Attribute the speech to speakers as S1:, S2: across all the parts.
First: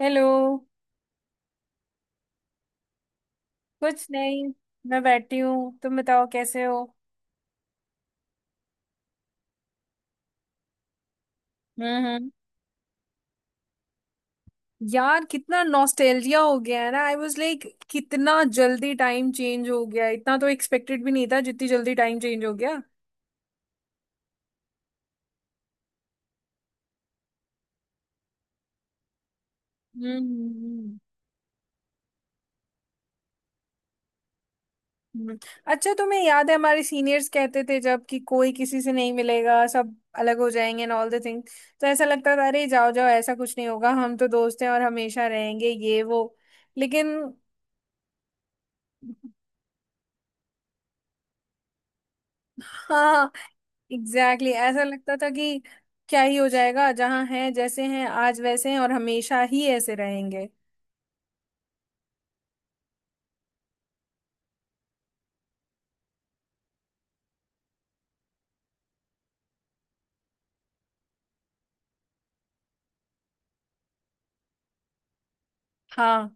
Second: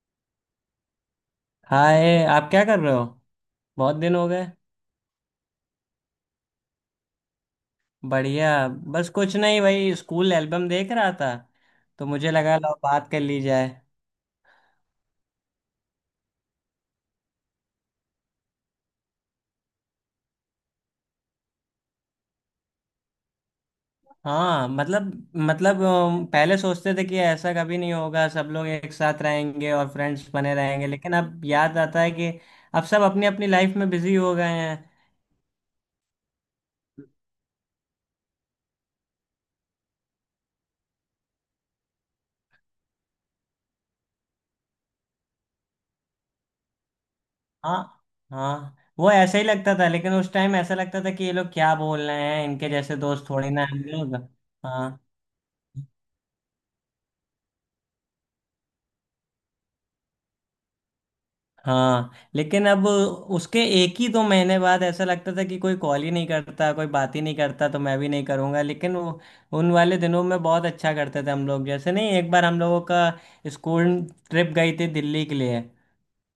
S1: Hello.
S2: Hi. आप क्या कर रहे हो? बहुत
S1: कुछ
S2: दिन हो
S1: नहीं।
S2: गए।
S1: मैं बैठी हूँ, तुम बताओ कैसे हो।
S2: बढ़िया। बस कुछ नहीं भाई, स्कूल एल्बम देख रहा था,
S1: हम्म,
S2: तो मुझे लगा लो बात कर ली जाए।
S1: यार, कितना नॉस्टैल्जिया हो गया है ना। आई वाज लाइक कितना जल्दी टाइम चेंज हो गया। इतना तो एक्सपेक्टेड भी नहीं था जितनी जल्दी टाइम चेंज हो गया।
S2: हाँ, मतलब पहले सोचते थे कि ऐसा कभी नहीं होगा, सब लोग एक साथ रहेंगे और
S1: हम्म,
S2: फ्रेंड्स बने रहेंगे,
S1: हम्म,
S2: लेकिन अब याद आता है कि अब सब अपनी अपनी लाइफ में बिजी हो गए हैं।
S1: हम्म। अच्छा, तुम्हें याद है हमारे सीनियर्स कहते थे जब कि कोई किसी से नहीं मिलेगा, सब अलग हो जाएंगे एंड ऑल द थिंग। तो ऐसा लगता था अरे जाओ जाओ, ऐसा कुछ नहीं होगा, हम तो दोस्त हैं और हमेशा रहेंगे ये वो। लेकिन।
S2: हाँ, हाँ, वो ऐसा ही लगता था, लेकिन उस टाइम ऐसा लगता था कि ये लोग क्या बोल रहे हैं, इनके जैसे
S1: हाँ,
S2: दोस्त थोड़ी ना हैं हम लोग।
S1: Exactly exactly. ऐसा
S2: हाँ,
S1: लगता था कि क्या ही हो जाएगा, जहाँ हैं जैसे हैं, आज वैसे हैं और हमेशा ही ऐसे रहेंगे।
S2: हाँ, लेकिन अब उसके एक ही दो महीने बाद ऐसा लगता था कि कोई कॉल ही नहीं करता, कोई बात ही नहीं करता, तो मैं भी नहीं करूँगा, लेकिन वो उन वाले दिनों में बहुत अच्छा करते थे हम लोग। जैसे नहीं, एक बार हम लोगों का स्कूल ट्रिप गई थी दिल्ली के लिए।
S1: हाँ,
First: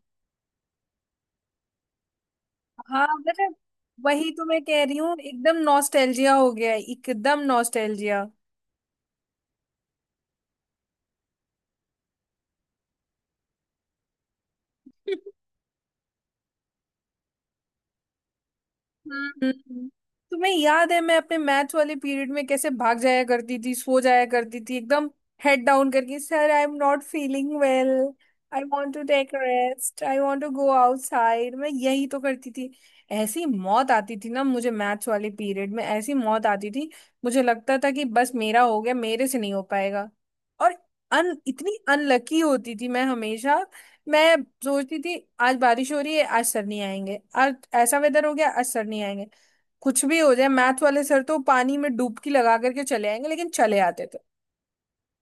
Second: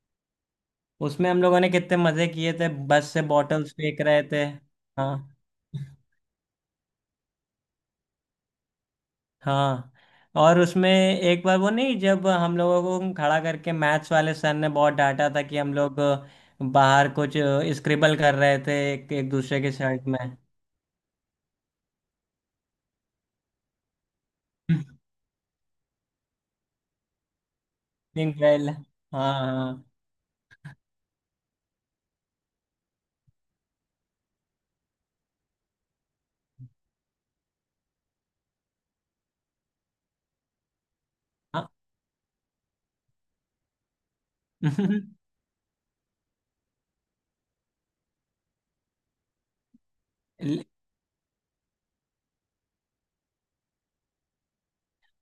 S2: उसमें हम लोगों ने कितने मज़े किए थे,
S1: हाँ,
S2: बस से
S1: मतलब
S2: बॉटल्स फेंक रहे
S1: वही
S2: थे।
S1: तो मैं कह रही
S2: हाँ,
S1: हूँ, एकदम नॉस्टैल्जिया हो गया है, एकदम नॉस्टैल्जिया।
S2: हाँ, और उसमें एक बार वो नहीं, जब हम लोगों को खड़ा करके मैथ्स वाले सर ने बहुत डांटा था कि हम लोग बाहर कुछ स्क्रिबल कर रहे थे एक
S1: हम्म,
S2: दूसरे के
S1: हम्म।
S2: शर्ट में।
S1: तुम्हें याद है मैं अपने मैथ्स वाले पीरियड में कैसे भाग जाया करती थी, सो जाया करती थी एकदम हेड डाउन करके, sir I am not feeling well. I
S2: इंक्रेल।
S1: वांट टू टेक
S2: हाँ,
S1: rest, I want to go outside. मैं यही तो करती थी। ऐसी मौत आती थी ना मुझे मैथ्स वाले पीरियड में, ऐसी मौत आती थी। मुझे लगता था कि बस मेरा हो गया, मेरे से नहीं हो पाएगा। और अन
S2: हाँ,
S1: इतनी अनलकी होती थी मैं हमेशा। मैं
S2: हाँ।
S1: सोचती थी आज बारिश हो रही है आज सर नहीं आएंगे, आज ऐसा वेदर हो गया आज सर नहीं आएंगे। कुछ भी हो जाए, मैथ वाले सर तो पानी में डुबकी लगा करके चले आएंगे, लेकिन चले आते थे।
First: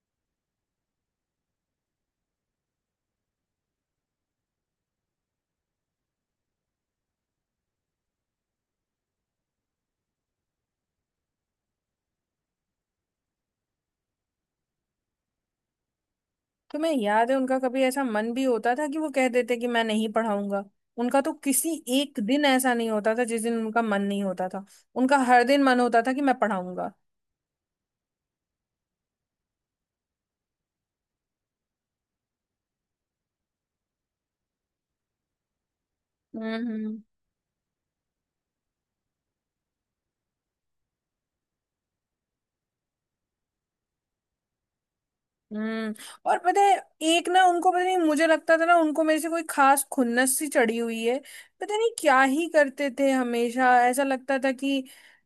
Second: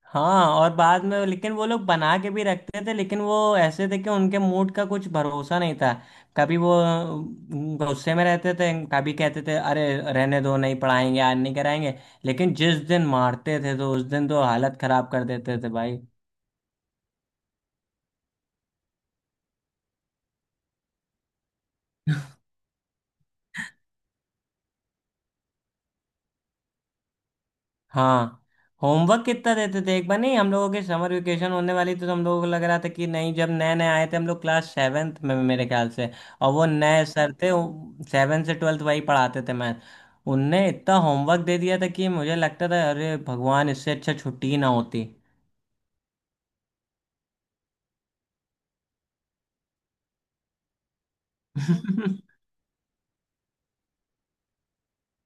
S2: हाँ, और बाद में लेकिन वो लोग बना के भी रखते थे, लेकिन वो ऐसे थे कि उनके मूड का कुछ भरोसा नहीं था। कभी वो गुस्से में रहते थे, कभी कहते थे अरे रहने दो, नहीं पढ़ाएंगे आज, नहीं कराएंगे। लेकिन जिस दिन मारते थे तो उस दिन तो हालत खराब कर देते थे भाई।
S1: तो मैं, याद है उनका कभी ऐसा मन भी होता था कि वो कह देते कि मैं नहीं पढ़ाऊंगा। उनका तो किसी एक दिन ऐसा नहीं होता था जिस दिन उनका मन नहीं होता था। उनका हर दिन मन होता था कि मैं पढ़ाऊंगा।
S2: हाँ, होमवर्क कितना देते थे! एक बार नहीं, हम लोगों के समर वेकेशन होने वाली थी, तो हम लोगों को लग रहा था कि नहीं, जब नए नए आए थे हम लोग क्लास सेवेंथ में मेरे ख्याल से, और वो
S1: हम्म,
S2: नए सर थे। सेवेंथ से ट्वेल्थ वही पढ़ाते थे मैथ। उनने इतना होमवर्क दे दिया था कि मुझे लगता था अरे भगवान, इससे अच्छा छुट्टी ही ना होती।
S1: हम्म। और पता है, एक ना, उनको पता नहीं, मुझे लगता था ना उनको मेरे से कोई खास खुन्नस सी चढ़ी हुई है। पता नहीं क्या ही करते थे, हमेशा ऐसा लगता था कि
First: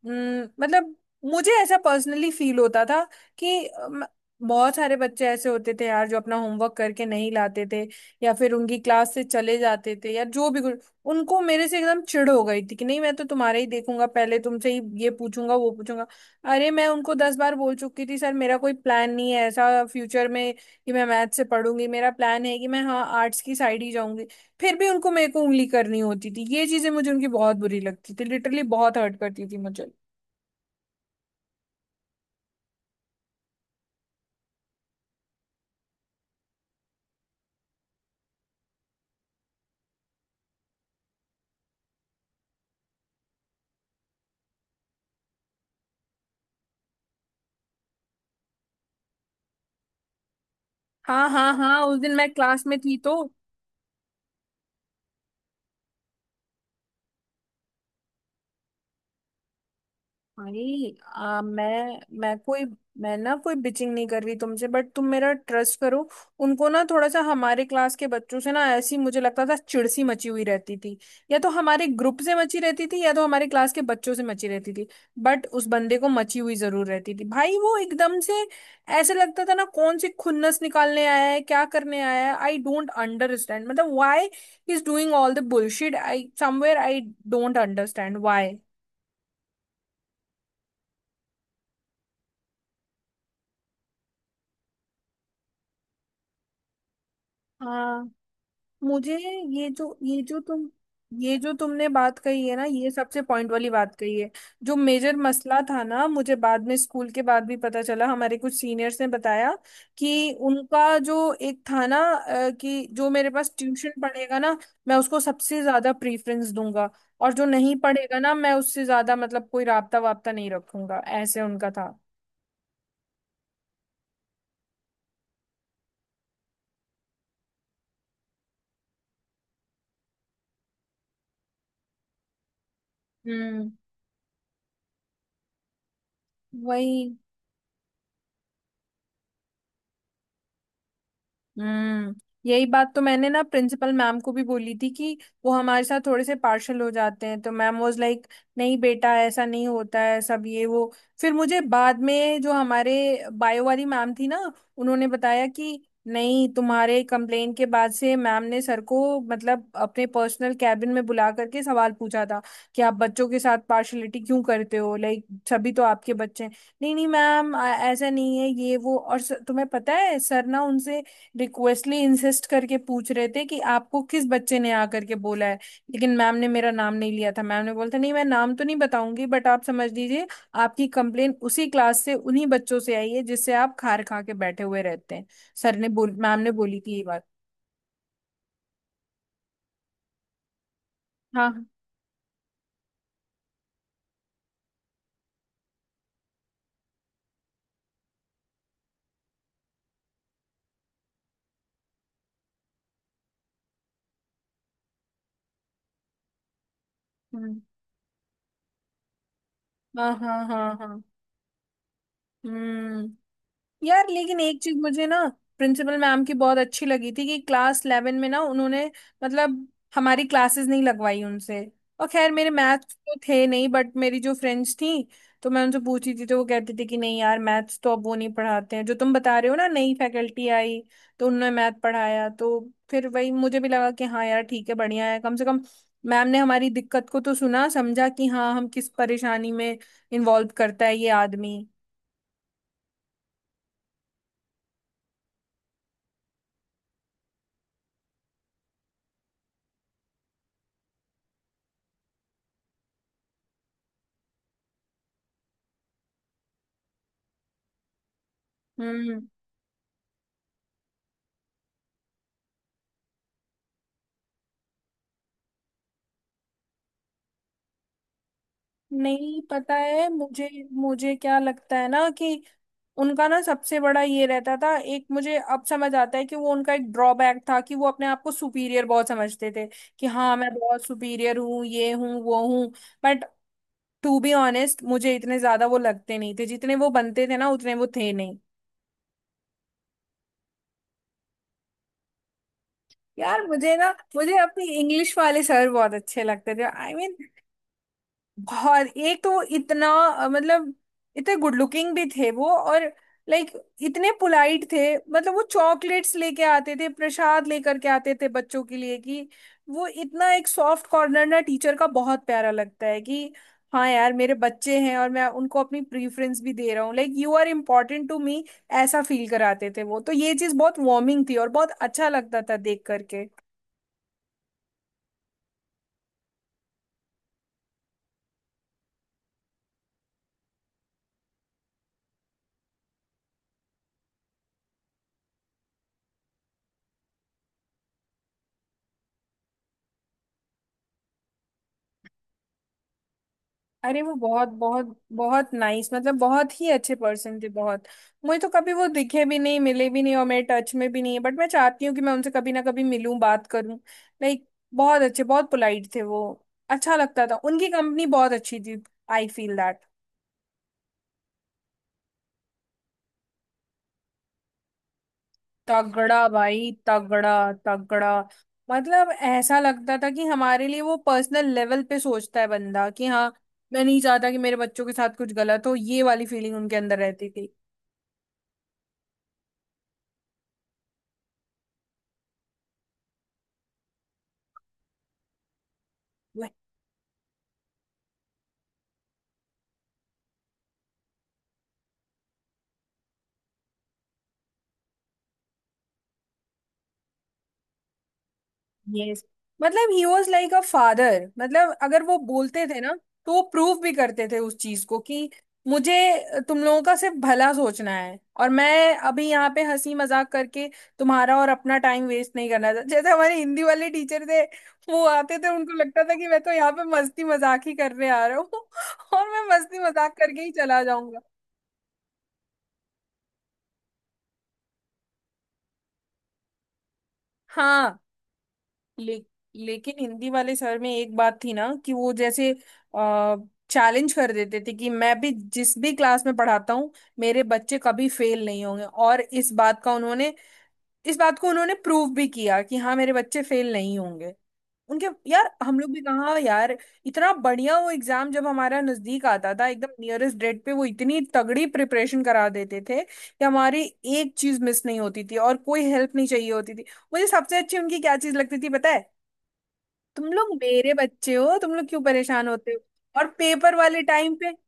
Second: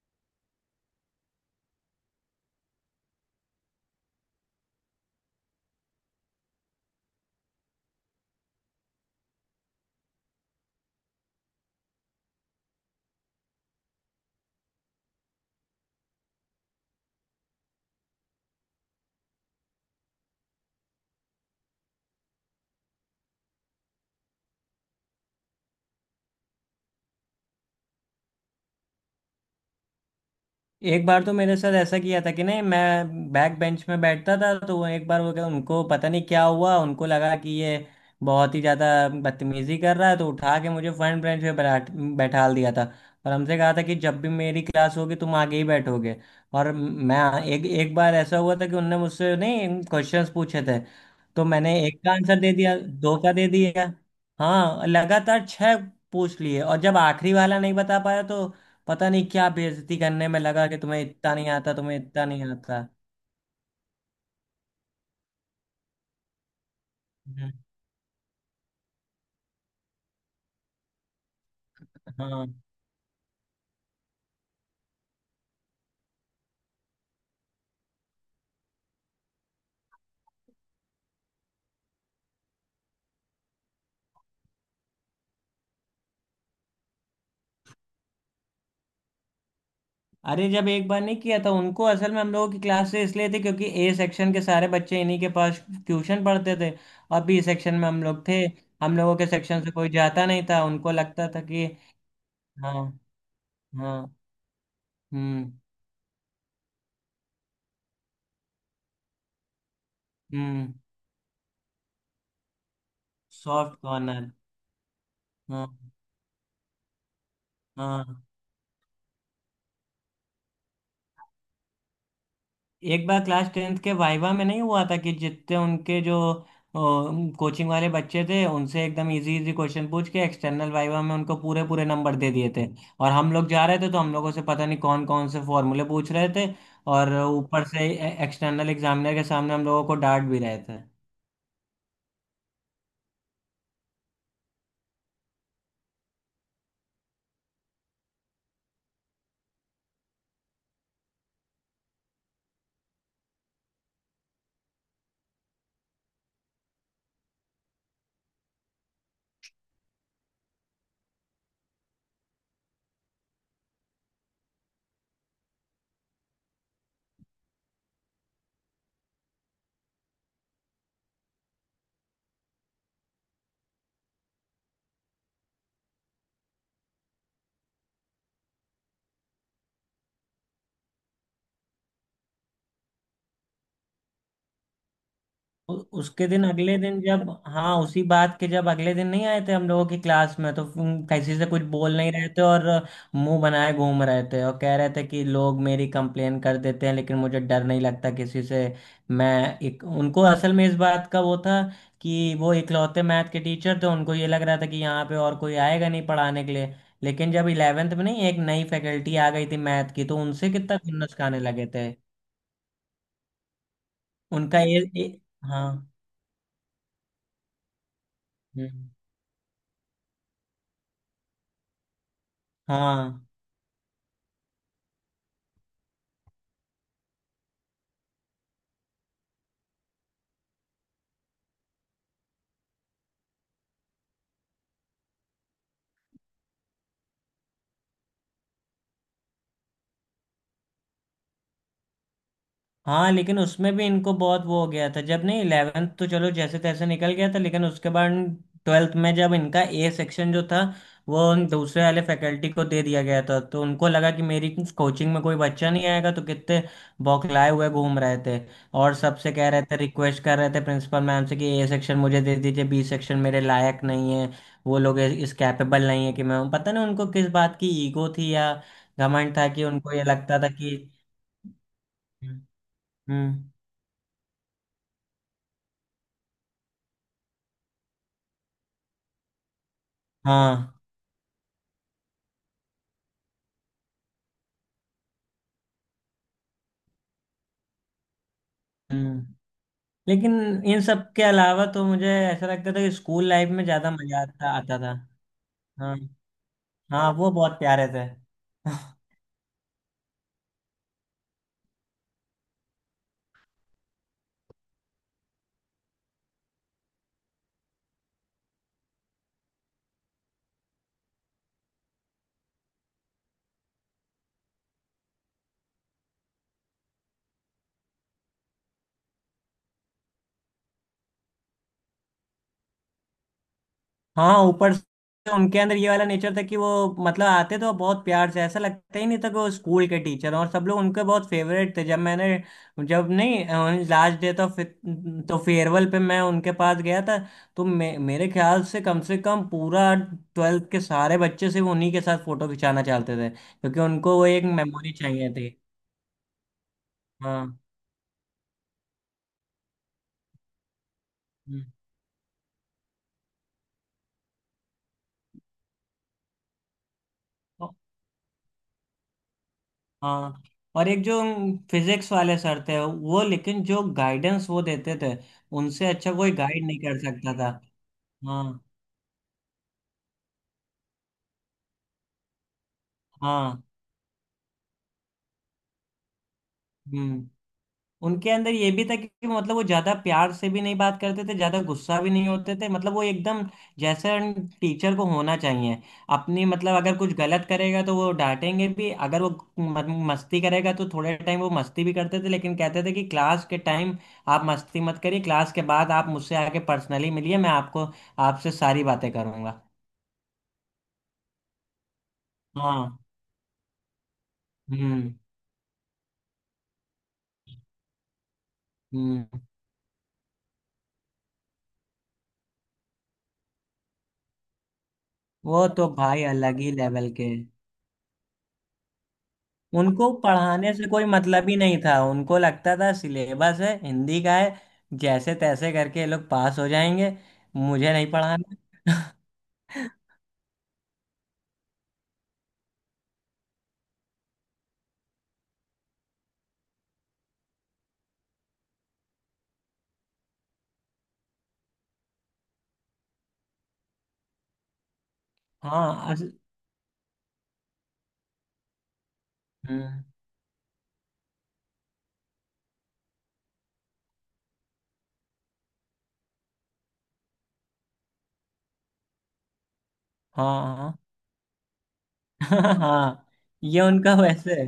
S1: मतलब मुझे ऐसा पर्सनली फील होता था कि बहुत सारे बच्चे ऐसे होते थे यार जो अपना होमवर्क करके नहीं लाते थे, या फिर उनकी क्लास से चले जाते थे या जो भी कुछ। उनको मेरे से एकदम चिढ़ हो गई थी कि नहीं, मैं तो तुम्हारा ही देखूंगा, पहले तुमसे ही ये पूछूंगा वो पूछूंगा। अरे मैं उनको 10 बार बोल चुकी थी, सर मेरा कोई प्लान नहीं है ऐसा फ्यूचर में कि मैं मैथ से पढ़ूंगी, मेरा प्लान है कि मैं, हाँ, आर्ट्स की साइड ही जाऊंगी। फिर भी उनको मेरे को उंगली करनी होती थी, ये चीजें मुझे उनकी बहुत बुरी लगती थी, लिटरली बहुत हर्ट करती थी मुझे।
S2: एक बार तो मेरे साथ ऐसा किया था कि नहीं, मैं बैक बेंच में बैठता था, तो वो एक बार, वो क्या उनको पता नहीं क्या हुआ, उनको लगा कि ये बहुत ही ज़्यादा बदतमीजी कर रहा है तो उठा के मुझे फ्रंट बेंच पे बैठाल दिया था। और हमसे कहा था कि जब भी मेरी क्लास होगी तुम आगे ही बैठोगे, और मैं एक एक बार ऐसा हुआ था कि उनने मुझसे नहीं क्वेश्चंस पूछे थे,
S1: हाँ,
S2: तो
S1: हाँ,
S2: मैंने
S1: हाँ, उस
S2: एक का
S1: दिन मैं
S2: आंसर दे
S1: क्लास
S2: दिया,
S1: में थी तो।
S2: दो का दे दिया। हाँ, लगातार छः पूछ लिए, और जब आखिरी वाला नहीं बता पाया तो पता नहीं क्या बेइज्जती करने में लगा कि
S1: भाई,
S2: तुम्हें इतना नहीं आता, तुम्हें इतना नहीं आता।
S1: मैं ना कोई बिचिंग नहीं कर रही तुमसे, बट तुम मेरा ट्रस्ट करो। उनको ना थोड़ा सा
S2: हम्म,
S1: हमारे क्लास के बच्चों से ना, ऐसी मुझे लगता था चिड़ सी मची हुई रहती थी। या तो हमारे ग्रुप से
S2: हाँ,
S1: मची रहती थी, या तो हमारे क्लास के बच्चों से मची रहती थी। बट उस बंदे को मची हुई जरूर रहती थी भाई, वो एकदम से ऐसे लगता था ना, कौन सी खुन्नस निकालने आया है, क्या करने आया है। आई डोंट अंडरस्टैंड मतलब why is doing all the bullshit. I somewhere, I don't understand why.
S2: अरे जब एक बार नहीं किया था, उनको असल में हम लोगों की क्लास से इसलिए थी क्योंकि ए सेक्शन के सारे बच्चे इन्हीं के पास ट्यूशन पढ़ते थे, और बी सेक्शन में हम
S1: हाँ,
S2: लोग थे। हम लोगों
S1: मुझे
S2: के सेक्शन
S1: ये
S2: से कोई
S1: जो ये
S2: जाता
S1: जो
S2: नहीं था,
S1: तुम
S2: उनको लगता
S1: ये
S2: था
S1: जो
S2: कि
S1: तुमने बात कही है ना,
S2: हाँ।
S1: ये सबसे पॉइंट वाली बात
S2: हाँ।
S1: कही है। जो मेजर
S2: हम्म।
S1: मसला था ना, मुझे बाद में स्कूल के बाद भी पता चला, हमारे कुछ सीनियर्स ने बताया कि
S2: हम्म।
S1: उनका जो एक था ना, कि जो मेरे पास
S2: सॉफ्ट
S1: ट्यूशन
S2: कॉर्नर।
S1: पढ़ेगा ना, मैं उसको सबसे
S2: हाँ।
S1: ज्यादा प्रीफरेंस दूंगा। और जो नहीं पढ़ेगा
S2: हाँ,
S1: ना, मैं उससे ज्यादा मतलब कोई राबता वाबता नहीं रखूंगा, ऐसे उनका था।
S2: एक बार क्लास टेंथ के वाइवा में नहीं हुआ था कि जितने उनके जो कोचिंग वाले बच्चे थे उनसे एकदम इजी इजी क्वेश्चन पूछ के एक्सटर्नल वाइवा में उनको पूरे पूरे नंबर दे दिए थे, और हम लोग जा
S1: हम्म,
S2: रहे थे तो हम लोगों से पता नहीं कौन कौन से फॉर्मूले पूछ रहे थे।
S1: वही,
S2: और ऊपर से एक्सटर्नल एग्जामिनर के सामने हम लोगों को डांट भी रहे थे।
S1: हम्म। यही बात तो मैंने ना प्रिंसिपल मैम को भी बोली थी कि वो हमारे साथ थोड़े से पार्शल हो जाते हैं, तो मैम वाज लाइक नहीं बेटा ऐसा नहीं होता है सब ये वो। फिर मुझे बाद में जो हमारे बायो वाली मैम थी ना, उन्होंने बताया कि नहीं तुम्हारे कंप्लेन के बाद से मैम ने सर को मतलब अपने पर्सनल कैबिन में बुला करके सवाल पूछा था कि आप बच्चों के साथ पार्शलिटी क्यों करते हो, लाइक सभी तो आपके बच्चे हैं। नहीं नहीं मैम, ऐसा नहीं है ये वो। और तुम्हें पता है सर ना उनसे रिक्वेस्टली इंसिस्ट करके पूछ रहे थे कि आपको किस बच्चे ने आकर के बोला है। लेकिन मैम ने मेरा नाम नहीं लिया था, मैम ने बोला था नहीं मैं नाम तो नहीं बताऊंगी, बट आप समझ लीजिए, आपकी कंप्लेन उसी क्लास से उन्हीं बच्चों से आई है जिससे आप खार खा के बैठे हुए रहते हैं।
S2: उ-
S1: सर ने बोल
S2: उसके
S1: मैम
S2: दिन,
S1: ने
S2: अगले
S1: बोली थी
S2: दिन,
S1: ये बात।
S2: जब हाँ, उसी बात के, जब अगले दिन नहीं आए थे हम लोगों की क्लास में, तो फिर किसी से कुछ
S1: हाँ,
S2: बोल नहीं रहे थे, और मुंह बनाए घूम रहे थे और कह रहे थे कि लोग मेरी कंप्लेन कर देते हैं लेकिन मुझे डर नहीं लगता किसी से। मैं एक उनको असल में इस बात का वो था कि वो इकलौते मैथ के टीचर थे, उनको ये लग रहा था कि यहाँ पे और कोई आएगा नहीं पढ़ाने के लिए। लेकिन जब
S1: हाँ,
S2: इलेवेंथ में नहीं एक नई फैकल्टी आ गई थी मैथ की,
S1: हाँ,
S2: तो
S1: हाँ,
S2: उनसे
S1: हाँ,
S2: कितना
S1: हाँ।
S2: खुन्नस खाने लगे थे।
S1: हम्म। यार लेकिन
S2: उनका
S1: एक चीज
S2: ये,
S1: मुझे
S2: ये
S1: ना
S2: हाँ।
S1: प्रिंसिपल मैम की बहुत अच्छी लगी थी कि क्लास 11 में ना उन्होंने,
S2: हम्म,
S1: मतलब, हमारी क्लासेस नहीं लगवाई उनसे। और खैर मेरे मैथ्स तो
S2: हाँ।
S1: थे नहीं, बट मेरी जो फ्रेंड्स थी, तो मैं उनसे पूछी थी तो वो कहती थी कि नहीं यार, मैथ्स तो अब वो नहीं पढ़ाते हैं जो तुम बता रहे हो ना, नई फैकल्टी आई तो उन्होंने मैथ पढ़ाया। तो फिर वही मुझे भी लगा कि हाँ यार ठीक है, बढ़िया है, कम से कम मैम ने हमारी दिक्कत को तो सुना समझा कि हाँ, हम किस परेशानी में इन्वॉल्व करता है ये आदमी।
S2: हाँ, लेकिन उसमें भी इनको बहुत वो हो गया था, जब नहीं इलेवेंथ तो चलो जैसे तैसे निकल गया था, लेकिन उसके बाद ट्वेल्थ में जब इनका ए सेक्शन जो था वो उन दूसरे वाले फैकल्टी को दे दिया गया था, तो उनको लगा कि मेरी कोचिंग में कोई बच्चा नहीं आएगा, तो कितने बौखलाए हुए घूम रहे थे। और
S1: हम्म।
S2: सबसे कह रहे थे, रिक्वेस्ट कर रहे थे प्रिंसिपल मैम से कि ए सेक्शन मुझे दे दीजिए, बी सेक्शन मेरे लायक नहीं है। वो लोग इस कैपेबल नहीं है कि मैं, पता नहीं उनको किस बात की ईगो थी या घमंड
S1: नहीं
S2: था कि
S1: पता
S2: उनको ये
S1: है,
S2: लगता था
S1: मुझे
S2: कि
S1: मुझे क्या लगता है ना कि उनका ना
S2: हम्म।
S1: सबसे बड़ा ये रहता था, एक मुझे अब समझ आता है कि वो उनका एक ड्रॉबैक था कि वो अपने आप को सुपीरियर बहुत समझते थे, कि हाँ मैं
S2: हाँ।
S1: बहुत सुपीरियर हूँ ये हूँ वो हूँ। बट टू बी ऑनेस्ट मुझे इतने ज्यादा वो लगते नहीं थे, जितने वो बनते थे ना उतने वो थे नहीं।
S2: हम्म। लेकिन इन सब के अलावा तो मुझे ऐसा लगता था कि स्कूल
S1: यार
S2: लाइफ में
S1: मुझे ना,
S2: ज्यादा मजा
S1: मुझे
S2: आता
S1: अपने
S2: आता था।
S1: इंग्लिश वाले सर बहुत
S2: हाँ।
S1: अच्छे लगते थे। आई I
S2: हाँ,
S1: मीन,
S2: वो बहुत प्यारे थे।
S1: और एक तो वो इतना, मतलब इतने गुड लुकिंग भी थे वो, और लाइक इतने पोलाइट थे। मतलब वो चॉकलेट्स लेके आते थे, प्रसाद लेकर के आते थे बच्चों के लिए, कि वो इतना एक सॉफ्ट कॉर्नर ना, टीचर का बहुत प्यारा लगता है कि हाँ यार मेरे बच्चे हैं और मैं उनको अपनी प्रीफरेंस भी दे रहा हूँ, like you are important to me. ऐसा फील कराते थे वो, तो ये चीज़ बहुत वार्मिंग थी और बहुत अच्छा लगता था देख करके।
S2: हाँ, ऊपर से उनके अंदर ये वाला नेचर था कि वो, मतलब, आते तो बहुत प्यार से, ऐसा लगता ही नहीं था कि वो स्कूल के टीचर, और सब लोग उनके बहुत फेवरेट थे। जब मैंने, जब नहीं लास्ट डे तो तो फेयरवेल पे मैं उनके पास गया था, तो मेरे ख्याल से कम पूरा ट्वेल्थ के सारे बच्चे सिर्फ उन्हीं के साथ फोटो खिंचाना चाहते थे, क्योंकि
S1: अरे वो
S2: उनको वो एक
S1: बहुत
S2: मेमोरी
S1: बहुत
S2: चाहिए थी।
S1: बहुत नाइस, मतलब बहुत ही अच्छे पर्सन थे,
S2: हाँ।
S1: बहुत। मुझे तो कभी वो दिखे भी नहीं, मिले भी नहीं, और मेरे टच में भी नहीं है, बट मैं
S2: हम्म।
S1: चाहती हूँ कि मैं उनसे कभी ना कभी मिलूं, बात करूं। लाइक बहुत अच्छे, बहुत पोलाइट थे वो। अच्छा लगता था, उनकी कंपनी बहुत अच्छी थी। I feel that.
S2: हाँ, और एक जो फिजिक्स वाले सर थे वो, लेकिन जो गाइडेंस वो देते थे उनसे अच्छा
S1: तगड़ा
S2: कोई गाइड
S1: भाई,
S2: नहीं कर
S1: तगड़ा
S2: सकता था।
S1: तगड़ा।
S2: हाँ।
S1: मतलब ऐसा लगता था कि हमारे लिए वो पर्सनल लेवल पे सोचता है बंदा, कि हाँ
S2: हाँ।
S1: मैं नहीं चाहता कि मेरे बच्चों के साथ कुछ गलत हो, ये वाली फीलिंग उनके अंदर
S2: हम्म।
S1: रहती थी।
S2: उनके अंदर ये भी था कि, मतलब, वो ज्यादा प्यार से भी नहीं बात करते थे, ज्यादा गुस्सा भी नहीं होते थे, मतलब वो एकदम जैसे टीचर को होना चाहिए। अपनी, मतलब, अगर कुछ गलत करेगा तो वो डांटेंगे भी, अगर वो मस्ती करेगा तो थोड़े टाइम वो मस्ती भी करते थे, लेकिन कहते थे कि क्लास के टाइम आप मस्ती मत करिए, क्लास के बाद आप मुझसे आके पर्सनली मिलिए, मैं आपको आपसे सारी बातें
S1: यस,
S2: करूंगा।
S1: मतलब ही वॉज लाइक अ फादर। मतलब अगर वो बोलते थे
S2: हाँ।
S1: ना, तो वो प्रूव भी करते थे उस चीज को,
S2: हम्म।
S1: कि मुझे तुम लोगों का सिर्फ भला सोचना है और मैं अभी
S2: हम्म।
S1: यहाँ पे हंसी मजाक करके तुम्हारा और अपना टाइम वेस्ट नहीं करना था, जैसे हमारे हिंदी वाले टीचर थे। वो आते थे,
S2: वो
S1: उनको
S2: तो
S1: लगता था
S2: भाई
S1: कि मैं तो
S2: अलग
S1: यहाँ
S2: ही
S1: पे
S2: लेवल
S1: मस्ती
S2: के।
S1: मजाक ही करने आ रहा हूँ और मैं मस्ती
S2: उनको
S1: मजाक करके ही
S2: पढ़ाने
S1: चला
S2: से कोई
S1: जाऊंगा।
S2: मतलब ही नहीं था, उनको लगता था सिलेबस है, हिंदी का है, जैसे तैसे करके ये लोग पास हो जाएंगे, मुझे
S1: हाँ,
S2: नहीं पढ़ाना।
S1: ले, लेकिन हिंदी वाले सर में एक बात थी ना कि वो जैसे आ, चैलेंज कर देते थे कि मैं भी जिस भी क्लास में पढ़ाता हूँ मेरे बच्चे कभी फेल नहीं होंगे, और इस बात को उन्होंने प्रूव भी किया कि हाँ मेरे बच्चे फेल नहीं होंगे। उनके यार हम लोग भी
S2: हाँ।
S1: कहाँ यार, इतना बढ़िया वो एग्जाम जब हमारा नजदीक आता था, एकदम
S2: हम्म,
S1: नियरेस्ट डेट पे वो इतनी तगड़ी प्रिपरेशन करा देते थे कि हमारी एक चीज मिस नहीं होती थी और कोई हेल्प नहीं चाहिए होती थी। मुझे सबसे अच्छी उनकी क्या चीज लगती थी पता है, तुम लोग
S2: हाँ,
S1: मेरे
S2: हाँ।
S1: बच्चे हो, तुम लोग क्यों परेशान होते हो। और
S2: हाँ,
S1: पेपर
S2: ये
S1: वाले
S2: उनका
S1: टाइम पे
S2: वैसे है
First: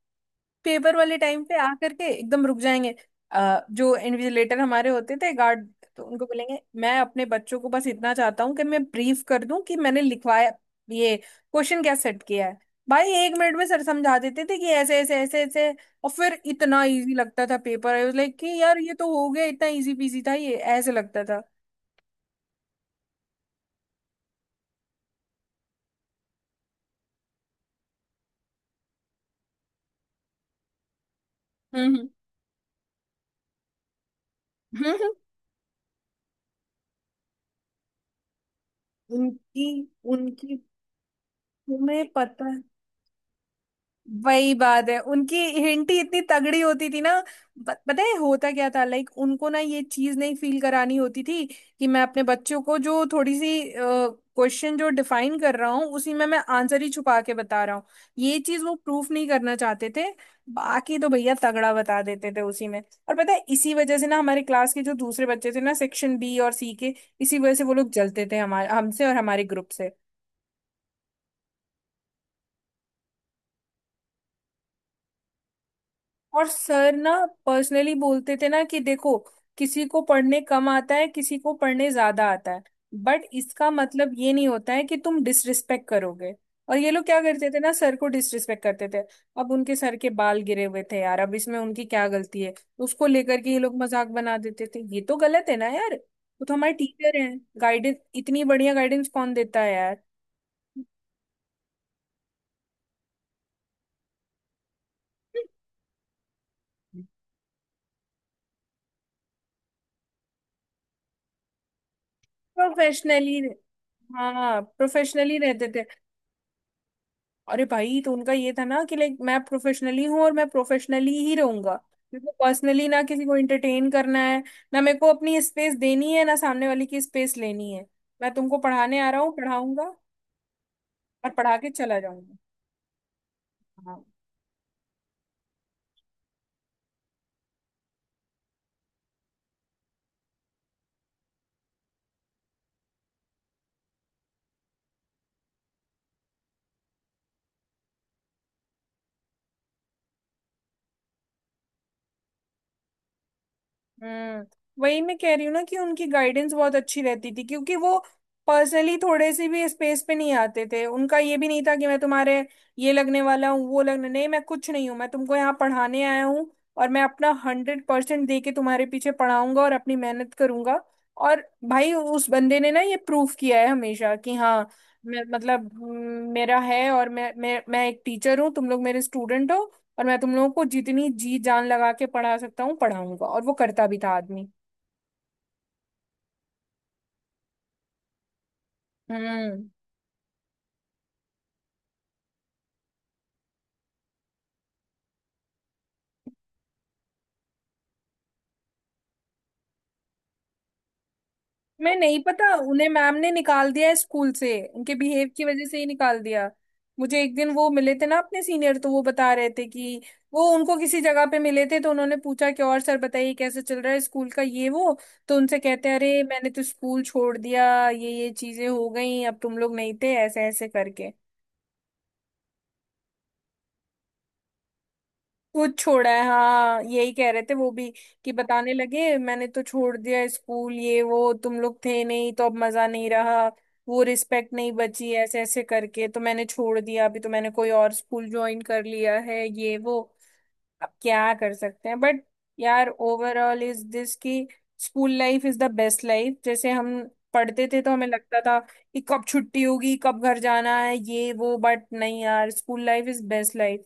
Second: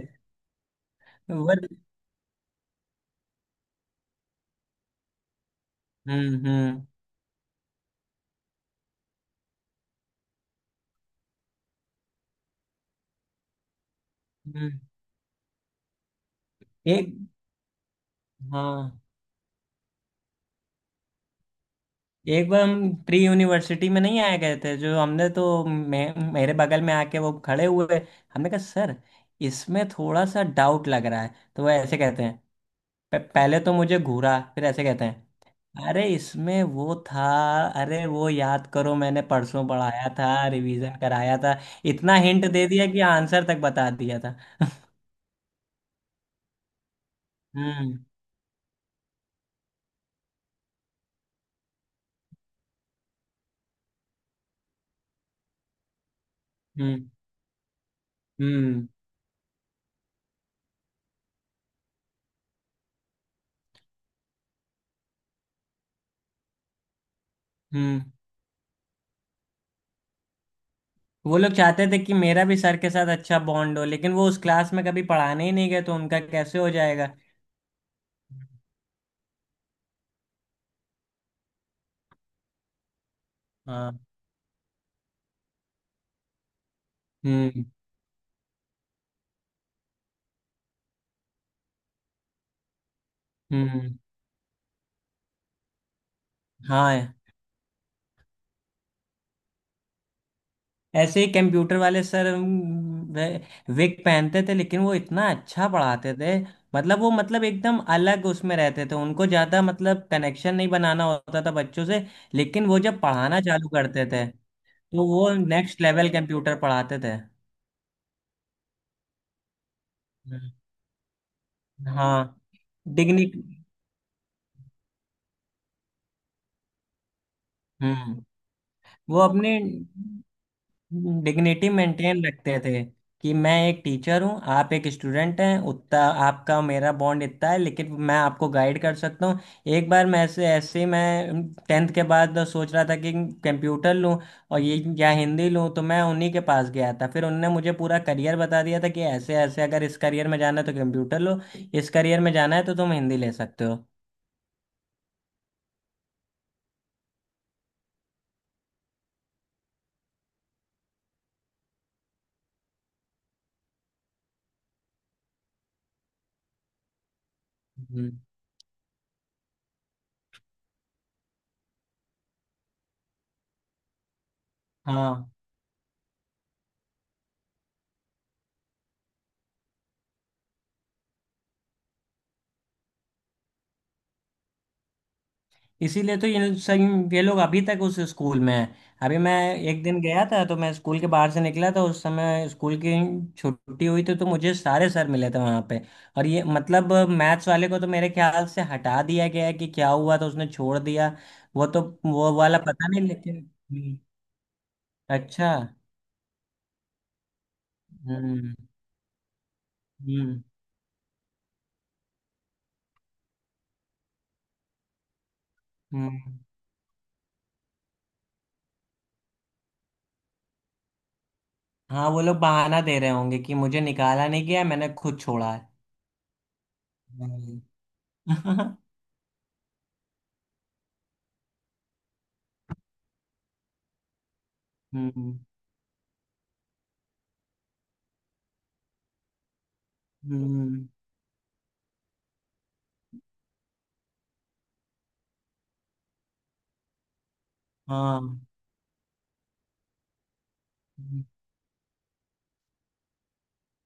S1: पेपर वाले टाइम
S2: वो।
S1: पे आकर के एकदम रुक जाएंगे। जो इन्विजिलेटर हमारे होते थे, गार्ड, तो उनको
S2: हम्म।
S1: बोलेंगे
S2: हम्म।
S1: मैं अपने बच्चों को बस इतना चाहता हूँ कि मैं ब्रीफ कर दूं कि मैंने लिखवाया ये क्वेश्चन क्या सेट किया है। भाई एक मिनट में सर समझा देते थे कि
S2: हम्म,
S1: ऐसे ऐसे ऐसे ऐसे, और फिर इतना
S2: एक
S1: इजी लगता था पेपर, आई वाज लाइक कि यार
S2: हाँ,
S1: ये तो हो गया, इतना इजी पीजी था ये, ऐसे लगता था।
S2: एक बार हम प्री यूनिवर्सिटी में नहीं आए गए थे जो हमने, तो मेरे बगल में आके वो खड़े हुए। हमने कहा सर, इसमें थोड़ा सा डाउट लग रहा है, तो वो ऐसे
S1: हम्म,
S2: कहते हैं, पहले तो मुझे घूरा, फिर ऐसे
S1: हम्म,
S2: कहते हैं, अरे इसमें वो था, अरे वो याद करो मैंने
S1: हम्म। उनकी
S2: परसों पढ़ाया था,
S1: उनकी
S2: रिवीजन कराया था।
S1: तुम्हें
S2: इतना हिंट
S1: पता,
S2: दे दिया कि आंसर तक बता दिया था।
S1: वही बात है उनकी, हिंट ही इतनी तगड़ी होती थी ना।
S2: हम्म।
S1: पता है होता क्या था, लाइक उनको ना ये चीज नहीं फील करानी होती थी कि मैं अपने बच्चों को जो थोड़ी सी क्वेश्चन जो डिफाइन कर रहा हूँ उसी में मैं आंसर ही
S2: हम्म।
S1: छुपा के बता रहा हूँ। ये चीज वो
S2: हम्म।
S1: प्रूफ नहीं करना चाहते थे। बाकी तो भैया तगड़ा बता देते थे उसी में। और पता है इसी वजह से ना हमारे क्लास के जो दूसरे बच्चे थे ना सेक्शन बी और सी के, इसी वजह से वो लोग
S2: हम्म।
S1: जलते थे हमारे हमसे और हमारे ग्रुप से।
S2: वो लोग चाहते थे कि मेरा भी सर के साथ अच्छा बॉन्ड हो, लेकिन वो उस क्लास में कभी पढ़ाने ही नहीं गए तो उनका
S1: और
S2: कैसे हो
S1: सर
S2: जाएगा।
S1: ना पर्सनली बोलते थे ना कि देखो, किसी को पढ़ने कम आता है किसी को पढ़ने ज्यादा आता है। बट इसका
S2: हाँ।
S1: मतलब ये नहीं होता है कि तुम डिसरिस्पेक्ट करोगे। और ये लोग क्या करते थे
S2: हम्म।
S1: ना, सर को डिसरिस्पेक्ट करते थे। अब उनके सर के बाल गिरे हुए थे यार, अब इसमें उनकी क्या गलती है। उसको लेकर के ये लोग
S2: हम्म।
S1: मजाक बना देते थे, ये तो गलत है ना यार, वो तो हमारे
S2: हाँ,
S1: टीचर हैं, गाइडेंस इतनी बढ़िया गाइडेंस कौन देता है यार।
S2: ऐसे ही कंप्यूटर वाले सर, विग पहनते थे, लेकिन वो इतना अच्छा पढ़ाते थे, मतलब वो, मतलब, एकदम अलग उसमें रहते थे, उनको ज़्यादा, मतलब, कनेक्शन नहीं बनाना होता था बच्चों से। लेकिन वो जब
S1: प्रोफेशनली।
S2: पढ़ाना चालू करते थे
S1: हाँ
S2: तो वो
S1: प्रोफेशनली रहते
S2: नेक्स्ट
S1: थे।
S2: लेवल कंप्यूटर पढ़ाते थे।
S1: अरे भाई तो उनका ये था ना कि लाइक मैं प्रोफेशनली हूँ और मैं
S2: हम्म।
S1: प्रोफेशनली ही रहूंगा। क्योंकि
S2: हाँ।
S1: पर्सनली ना किसी को
S2: डिग्निक
S1: एंटरटेन करना है, ना मेरे को अपनी स्पेस देनी है ना सामने वाले की स्पेस लेनी है।
S2: हम्म,
S1: मैं तुमको पढ़ाने आ
S2: वो
S1: रहा हूँ,
S2: अपनी
S1: पढ़ाऊंगा और पढ़ा
S2: डिग्निटी
S1: के चला
S2: मेंटेन
S1: जाऊंगा।
S2: रखते थे कि मैं एक टीचर हूँ, आप एक स्टूडेंट हैं, उतना आपका मेरा बॉन्ड इतना है, लेकिन मैं आपको गाइड कर सकता हूँ। एक बार मैं ऐसे ऐसे ही मैं टेंथ के बाद सोच रहा था कि कंप्यूटर लूँ और ये, या हिंदी लूँ, तो मैं उन्हीं के पास गया था, फिर उनने मुझे पूरा करियर बता दिया था कि ऐसे ऐसे अगर इस करियर में जाना है तो कंप्यूटर लो, इस करियर में जाना है तो तुम हिंदी ले सकते हो।
S1: हम्म। वही मैं कह रही हूँ ना कि उनकी गाइडेंस बहुत अच्छी रहती थी क्योंकि वो पर्सनली थोड़े से भी स्पेस पे नहीं आते थे। उनका ये भी नहीं था कि मैं तुम्हारे ये लगने वाला हूँ वो लगने, नहीं मैं कुछ नहीं हूँ, मैं तुमको यहाँ पढ़ाने आया हूँ। और मैं अपना हंड्रेड
S2: हम्म।
S1: परसेंट दे के तुम्हारे पीछे पढ़ाऊंगा और अपनी मेहनत करूंगा। और भाई उस बंदे ने ना ये प्रूफ किया है हमेशा कि हाँ, मैं
S2: हाँ।
S1: मतलब मेरा है और मैं एक टीचर हूँ, तुम लोग मेरे स्टूडेंट हो। और मैं तुम लोगों को जितनी जी जान लगा के पढ़ा सकता हूँ पढ़ाऊंगा, और वो करता भी था आदमी।
S2: इसीलिए तो ये सब ये लोग अभी तक उस स्कूल में हैं। अभी मैं
S1: हम्म।
S2: एक दिन गया था तो मैं स्कूल के बाहर से निकला था, उस समय स्कूल की छुट्टी हुई थी तो मुझे सारे सर मिले थे वहाँ पे, और ये मतलब मैथ्स वाले को तो मेरे ख्याल से हटा दिया गया है कि क्या हुआ, तो उसने छोड़ दिया। वो तो
S1: मैं नहीं
S2: वो
S1: पता,
S2: वाला
S1: उन्हें
S2: पता नहीं,
S1: मैम ने
S2: लेकिन
S1: निकाल दिया है
S2: हम्म।
S1: स्कूल से, उनके बिहेव की
S2: अच्छा।
S1: वजह से ही निकाल दिया। मुझे एक दिन वो मिले थे ना अपने
S2: हम्म।
S1: सीनियर, तो वो बता रहे थे कि
S2: हम्म।
S1: वो उनको किसी जगह पे मिले थे तो उन्होंने पूछा कि और सर बताइए कैसे चल रहा है स्कूल का ये वो। तो उनसे कहते हैं अरे
S2: हम्म।
S1: मैंने तो स्कूल छोड़ दिया, ये चीजें हो गई, अब तुम लोग नहीं थे ऐसे ऐसे करके।
S2: हाँ, वो लोग बहाना दे रहे होंगे कि मुझे निकाला नहीं गया, मैंने खुद छोड़ा है।
S1: कुछ छोड़ा है, हाँ यही कह रहे थे वो
S2: हम्म।
S1: भी, कि बताने लगे मैंने तो छोड़ दिया स्कूल ये वो, तुम लोग थे नहीं तो अब मजा नहीं रहा, वो रिस्पेक्ट नहीं बची
S2: हम्म।
S1: ऐसे ऐसे करके तो मैंने छोड़ दिया, अभी तो मैंने कोई और स्कूल ज्वाइन कर लिया है ये वो।
S2: हम्म,
S1: अब क्या कर सकते हैं। बट यार ओवरऑल इज दिस कि school life is the best life. जैसे हम पढ़ते थे तो हमें
S2: हाँ,
S1: लगता था कि कब छुट्टी होगी कब घर जाना है ये वो, बट नहीं यार school life is best life,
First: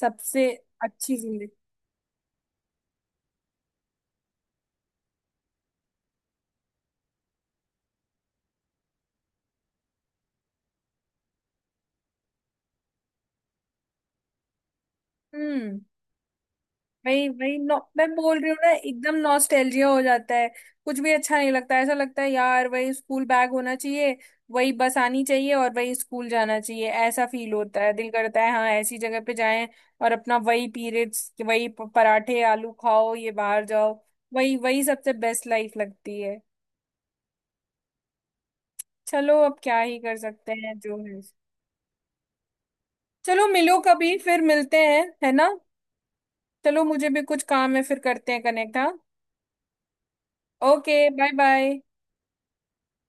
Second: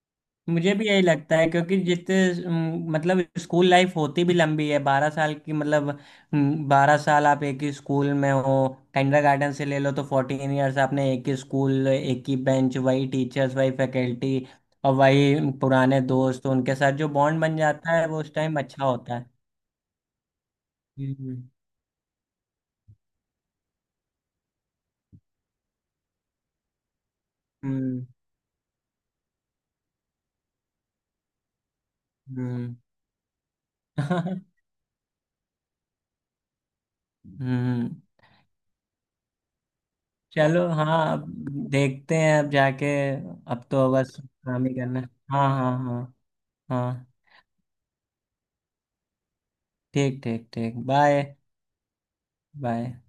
S1: सबसे
S2: मुझे भी यही
S1: अच्छी
S2: लगता
S1: जिंदगी।
S2: है, क्योंकि जितने मतलब स्कूल लाइफ होती भी लंबी है 12 साल की, मतलब 12 साल आप एक ही स्कूल में हो। गार्डन से ले लो तो 14 इयर्स आपने एक ही स्कूल, एक ही बेंच, वही टीचर्स, वही फैकल्टी और वही
S1: हम्म।
S2: पुराने दोस्त, तो उनके साथ जो
S1: वही
S2: बॉन्ड
S1: वही
S2: बन
S1: नौ,
S2: जाता
S1: मैं
S2: है वो उस
S1: बोल रही हूँ
S2: टाइम
S1: ना,
S2: अच्छा
S1: एकदम
S2: होता है।
S1: नॉस्टैल्जिया हो जाता है। कुछ भी अच्छा
S2: हम्म।
S1: नहीं लगता, ऐसा लगता है यार वही स्कूल बैग होना चाहिए, वही बस आनी चाहिए और वही स्कूल जाना चाहिए, ऐसा फील होता है,
S2: हम्म।
S1: दिल करता है हाँ ऐसी जगह पे जाएं। और अपना वही पीरियड्स वही पराठे आलू
S2: हम्म।
S1: खाओ ये बाहर जाओ। वही वही सबसे बेस्ट लाइफ लगती है।
S2: हम्म।
S1: चलो अब क्या ही कर सकते
S2: चलो।
S1: हैं जो
S2: हाँ,
S1: है।
S2: अब देखते हैं अब जाके।
S1: चलो
S2: अब
S1: मिलो
S2: तो बस
S1: कभी, फिर
S2: काम ही
S1: मिलते
S2: करना
S1: हैं
S2: है।
S1: है ना।
S2: हाँ, हाँ, हाँ।
S1: चलो
S2: हाँ,
S1: मुझे भी कुछ काम है, फिर करते हैं कनेक्ट, हाँ।
S2: ठीक, ठीक, ठीक।
S1: Okay
S2: bye.
S1: Bye bye.
S2: Bye.